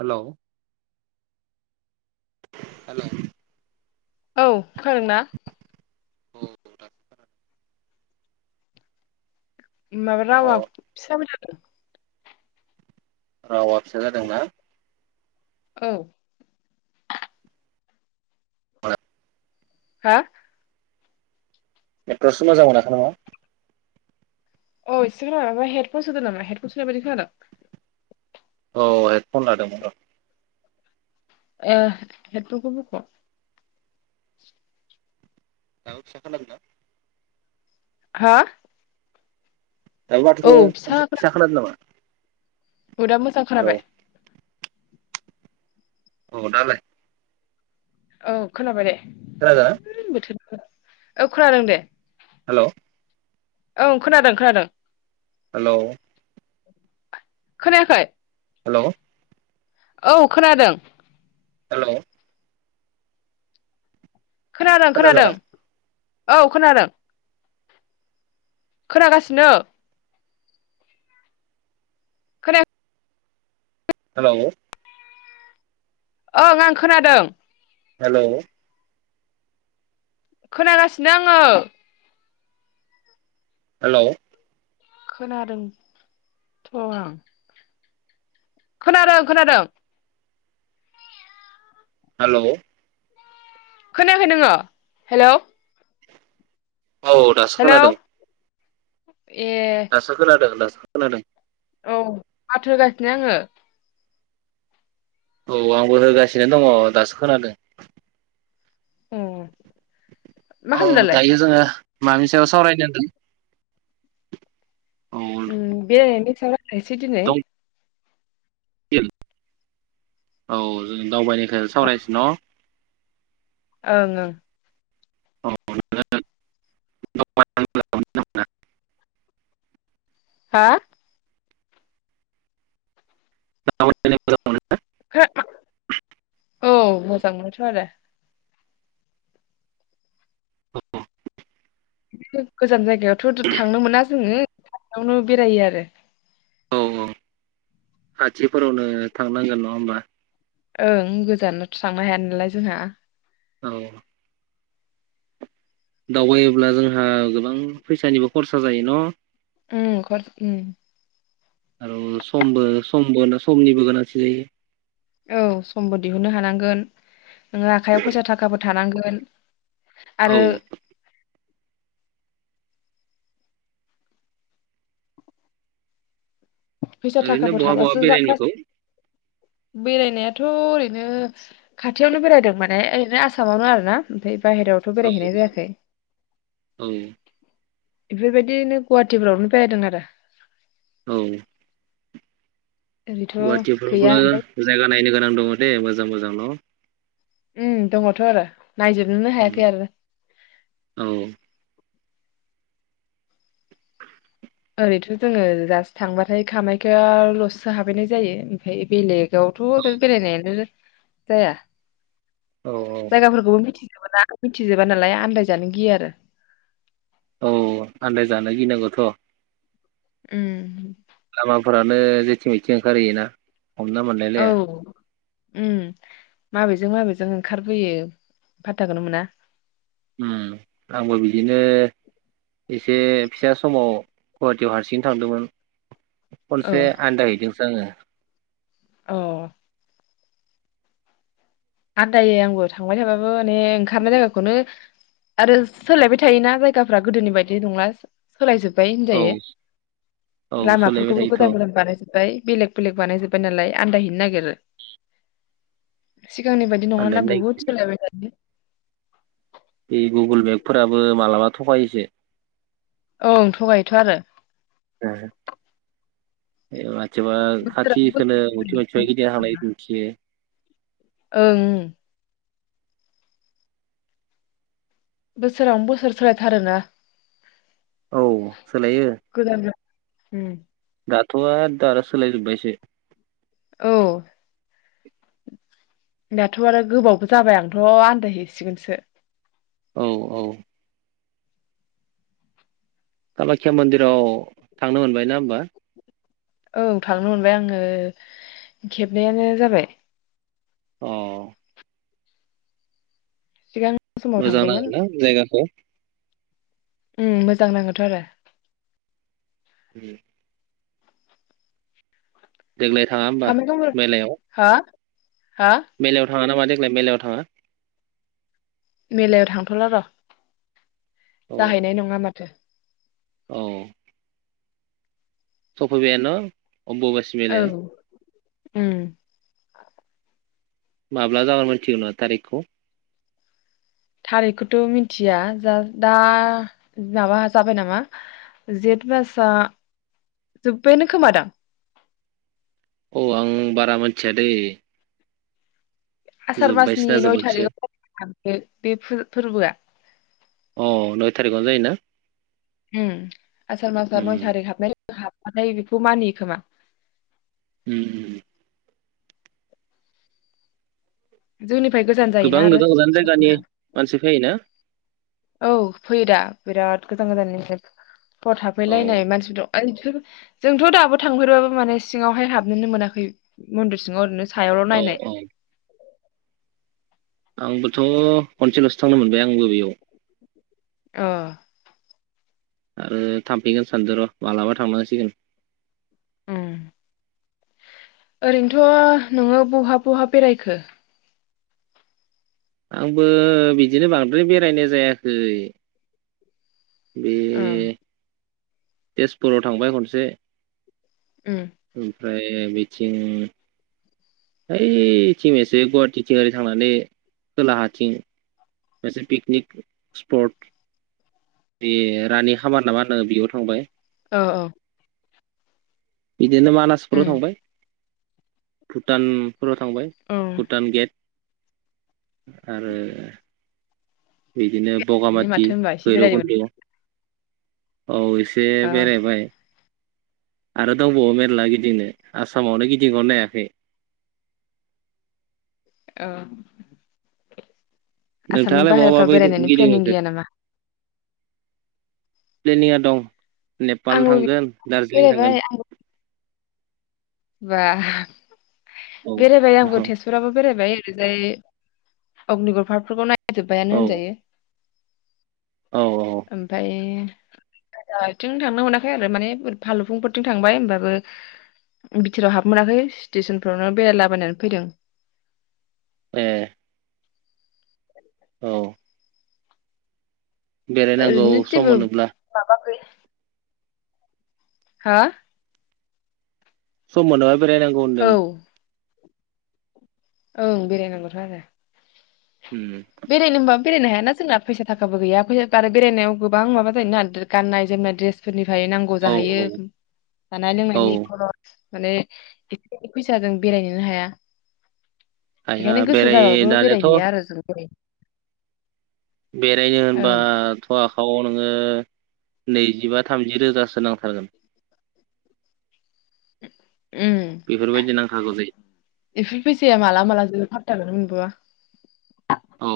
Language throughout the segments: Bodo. Hello hello. औ खोनादों ना? औ नोंथां खोनादों। माबा खोनादों। रावा अ फिसाबो [unintelligible] राववा फिसा जादोंना? औ। [unintelligible] हा? नेटवर्कसो मोजां मोनाखै नामा? अ इसे खोनादों मा हेदफन सोदो नामा? हेदफन सोनाय बायदि खोनादों। औ हेड फन लादोंमोन र'। ओ हेड फोनखौ बख'। दाबो फिसा खोनादों? हा? दाबो औ माथो आ फिसा खोना फिसााखोन नामा? औ दा मोजां हेलौ खोनाबाय। औ दालाय? औ खोनाबाय दे। खोनादों? है [unintelligible] औ खोनादों दे। हेल'। औ खोनादों खोनादों। हेल'। खोनायाखै? हेल'। औ खोनादों। हेल'। खोनादों खोनादों। खोनादोंना औ खोनादों। खोनागासिनो। खोनाया हेल'। ओं आं खोनादों। हेल'। खोनागासिनो आङो। हेल'। खोनादों थ' आं। खोनादों खोनादों। हेल'। खोनाखै नोङो? हेल'। औ दासो खोनादों। औ [inaudible] दासो खोनादों दास खोनादों? औ माथो होगासिनो आङो। औ आंबो होगासिनो दङ दासो खोनादों। उम। मा औ खालामदों दालाय? दायो जोंङो मानि सायाव सावरायनो होनदों? [inaudible] उम बेरायनायनि दि सायाव रायलायसै दिनै। औ [unintelligible] [inaudible] औ जों दावबायनाय सावरायसै न'? ओं ओं। अ [unintelligible] हा? [inaudible] [unintelligible] [unintelligible] [inaudible] औ मोजां मोनथ' आरो। गोजान जायगायावथ' थांनो मोना जोंङो खाथियावनो बेरायो आरो। औ खाथिफोरावनो थांनांगोन नङा होमब्ला? ओं गोजानावथ' थांनो हाया नालाय जोंहा। औ। दावबायोब्ला जोंहा गोबां फैसानिबो खरसा जायो न'? उम खत उम। आरो समबो समबो समनिबो गोनांथि जायो। औ समबो दिहुननो हानांगोन। नों आखायाव फैसा थाखाफोर थानांगोन। औ। आरो फैसा ओरैनो थाखाफोर बहा बहा थाबासो जा गास बेरायहैखौ? बेरायनायाथ' ओरैनो खाथियावनो बेरायदों माने ओरैनो आसामावनो आरोना ओमफ्राय बाहेरावथ' औ बेरायहैनाय जायाखै। औ [inaudible] बेफोरबायदिनो गुवाहाटिफोरावनो बेरायदों आरो। औ। ओरैथ' गुवाहाटि गैया फोरावबो ओमफ्राय जायगा नायनो गोनां दंङ दे मोजां मोजां न? उम दंङ थ' आरो। नायजोबनोनो हायाखै आरो। [inaudible] औ ओरैथ' जोंङो जास्त थांबाथाय कामाख्या लसो हाबायनाय जायो ओमफ्राय बेलेग आवथ' बेरायनायानो जाया। औ जायगाफोरखौबो मिथि मि ना मिथिजोबा नालाय आन्दायजानो गिया आरो। औ आन्दाय जानो गिनांगौथ' उम लामाफोरानो जेथिं मेथिं ओंखारहैयोना हमना औ मोनलायलाया उम माबेजों माबेजों ओंखारबोयो फातताखौनो मोना। उम आंबो बिदिनो एसे फिसा समाव गुवाहाटियाव हारसिं थांदोंमोन। औ खनसे आन्दायहैदों। जोङो। अ। आनदायो आंबो थांबाय थाबाबो माने ओंखारनाय जायगाखौनो आरो सोलायबाय थायोना जायगाफ्रा गोदोनि बायदि नंला। सोलायजोबबाय औ होनजायो औ सोलायबाय लामाफोरखौबो थायोथ' गोदान गोदान बानायजोब्बाय। बेलेग बेलेग बानायजोबबाय नालाय आन्दायहैैनो नागिर बे [inaudible] सिगांनि बायदि नङाना आन्दायनो बुहुत नागिरो सोलायबाय थायो। बे गुगुल मेपफोराबो मालाबा थगायोसो। औ थगायथ' आरो। [inaudible] सोरबा बोसोरावनो खाथिखौनो बोसोर मुथिबा मिथिबाइ गिदिंना थांनाय दिन्थियो। ओं। बोसोरावनो बोसोर सोलायथारोना। औ सोलायो। गोदान गोदान। उम। दाथ'आ दारा सोलाय जोबबायसो। औ दाथ' आरो गोबावबो जाबाय आंथ' आनन्दायहैसिगोनसो। औ औ। कामाख्या मणडिराव थांनो मोनबाय ना होमबा? औ थांनो मोनबाय आङो खेबनैयानो जाबाय। अ। सिगां समाव मोजां थांदोंमोन नाङोना जायगाखौ? उम मोजां नाङोथ' आरो उम [inaudible] देग्लाय थाङा होमबा कामाख्या मन्दिर मेलायाव? हा हा? मेलायाव थाङा नामा देग्लाय मेलायाव थाङा? मेलायाव थांथ'ला र'। औ जाहैनाय नङा माथो। औ। सफैबायानो न'? आमबुबासि औ मेलाया। उम। माब्ला जागोन मिथिगौ ना थारिखखौ थारिखखौथ' मिथिया जा दा माबा जाबाय नामा जेठ मासआ जोब्बायानो खोमादां औ आं बारा मोनथियादे आसारबासनि नय जोबाखैसो थारिखाव फनो थांदो बे फोरबोआ अ नय थारिखआवनो जायोना ओम आसार मासा उम नय थारिख हाबनाय हाबथाय बेखौ मानियो खोमा उम जोंनि गोबां गोजान गोजान जायगानि मानसि फैयो ना औ फैयोदा बिराद गोजान गोजाननिफ्राय हर औ थाफैलायनाय मानसिफोर दं जोंथ' दाबो थांफेरबाबो माने सिङावहाय हाबनोनो मोनाखै मन्दिर सिंङाव ओरैनो सायावल' औ नायनाय औ आंबोथ' खनसेल'सो थांनो मोनबाय आंबो बेयाव अ आरो थांफिगोन सानद र' मालाबा थांनांसिगोन उम ओरैनोथ' नोंङो बहा बहा बेरायखो आंबो बिदिनो बांद्राय बेरायनाय जायाखै ओ बे तेजपुराव थांबाय खनसे ओ ओमफ्राय बेतिं इथिं एसे गुवाहाटिथिं ओरै थांनानै खोलाहाथिं मोनसे पिकनिक स्पट बे रानि खामार नामाङो बेयाव थांबाय औ औ बिदिनो मानासफोराव उम थांबाय भुटान फोराव थांबाय औ भुटान गेट आरो बि बिदिनो बे बगामाथि माथो होनबा एसे बेरायनो भैरबखुन्द औ एसे अ बेरायबाय आरो दंबावो मेरला गिदिंनो आसामावनो गिदिंहरनो नायाखै औ आसामनि नोंथाङालाय बहाबा बाहेरफ्राव बा बेरायनायनि प्लेनिं गिदिंहैखो गैया नामा? प्लेनिंआ दं। नेपाल आंबो थांगोन दार्जिलिं बेरायबाय थांगोन। आंबो बा औ बेरायबाय आंबो तेजपुराबो बेरायबाय जाय अगनिगर फारक फोरखौनाय औ बायानो होनजायो। औ ओमफाय थिं थांनो मोनाखै आरो माने फालुफुंफोरथिं थांबाय होनोमबाबो बिथोराव हाबनो मोनाखै स्टेसनफ्रावनो बेरायलाबायनानै फैदों। ए औ बेरायनांगौ ओरैनो सम जेबो मोनोब्ला। माबा गै हा सम मोनोबा रायनांगौ होनदों। औ ओं बेरायनांगौथ आरो होम बेरायनो होनबाबो बेरायनो हायाना जोंना फैसा थाखाबो गैया आरो बेरायनायाव गोबां माबा जायोना गाननाय जोमनाय द्रेसफोरनि फ्राय नांगौ औ जाहैयो जानाय औ लोंनायनि खरस माने एसे फैसाजों बेरायनोनो हाया। आइया एखायनो गोसो बेराय जाबाबो दानियाथ' बेरायहैया आरो जों बे बेरायनो ओं होनबाथ थाव नोङो नैजिबा थामजि रोजासो नांथारगोन। [inaudible] उम बेफोरबायदि नांथारगौ जायो एफोर फैसाया माला माला जोबो फात [unintelligible] औ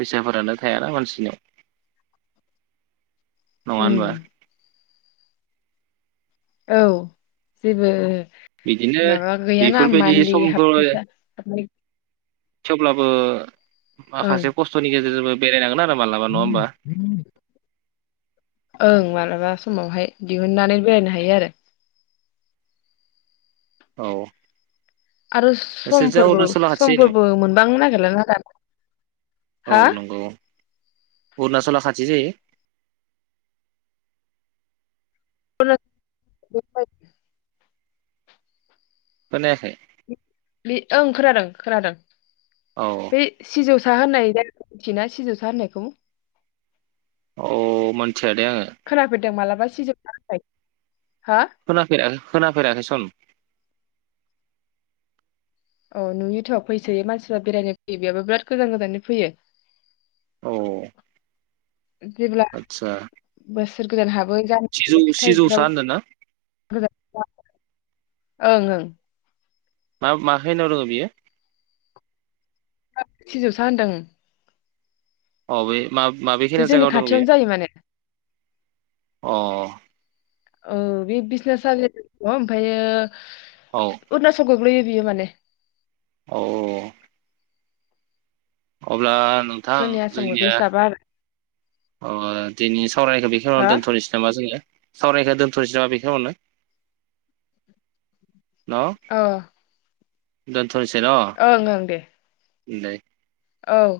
फैसाफोरानो थायाना मानसिनियाव। नङा उम होनबा। औ जेबो बिदिनो माबा गैयाना बेफोरबायदि मानलि हाफ समखौ फैसा थेवब्लाबो ओं माखासे खस्थनि गेजेरजोंबो। बेरायनांगोना ओं मालाबा समावहाय दिहुननानै बेरायनो हायो आरो औ आरो नोंसोरजों समफोरबो अरुणाचला खाथि जायो समफोरबो मोनबांनो नागिरलाना दा हा अरुणाचल आ खाथि जायो [unintelligible] खोनायाखै बे ओं खोनादों खोनादों औ बे सिजौ साहा होननाय जाय मिथिना सिजौसा होननायखौ अ मोनथियादे आङो खोनाफेरदों [unintelligible] खोना फेरा खोनाफेराखै सन औ नुयोथ' फैसोयो मानसिफ्रा बेरायनो फैयो बेयावाबो बिराद गोजान गोजाननि फैयो औ जेब्ला आदसा बो सोर गोदान हाब बो सिजौ गामिनि सिजौसा होनदों ना [unintelligible] ओं ओं मा मा खैनिङाव दोङो बियो सिजौवसा होनदों अ बे मा माबे बे खैना जोंनि जायगायाव दङ बियो खाथियावनो जायो माने अ औ बे बिसनाथ सारिआलि दङ ओमफायो औ अरुनाचल गोग्लैयो बियो माने औ औ औ अब्ला नोंथां जोंनि आसाम जोंनिया [unintelligible] गोग्लैस्लाबा आरो सावरायखौ बे खिनिङावनो हा दोनथ'नोसै नामा जोङो सावरायखौ दोन्थ'नोसै नामा बेखिङावनो न अ दोन‌ ओं ओं दे दे औ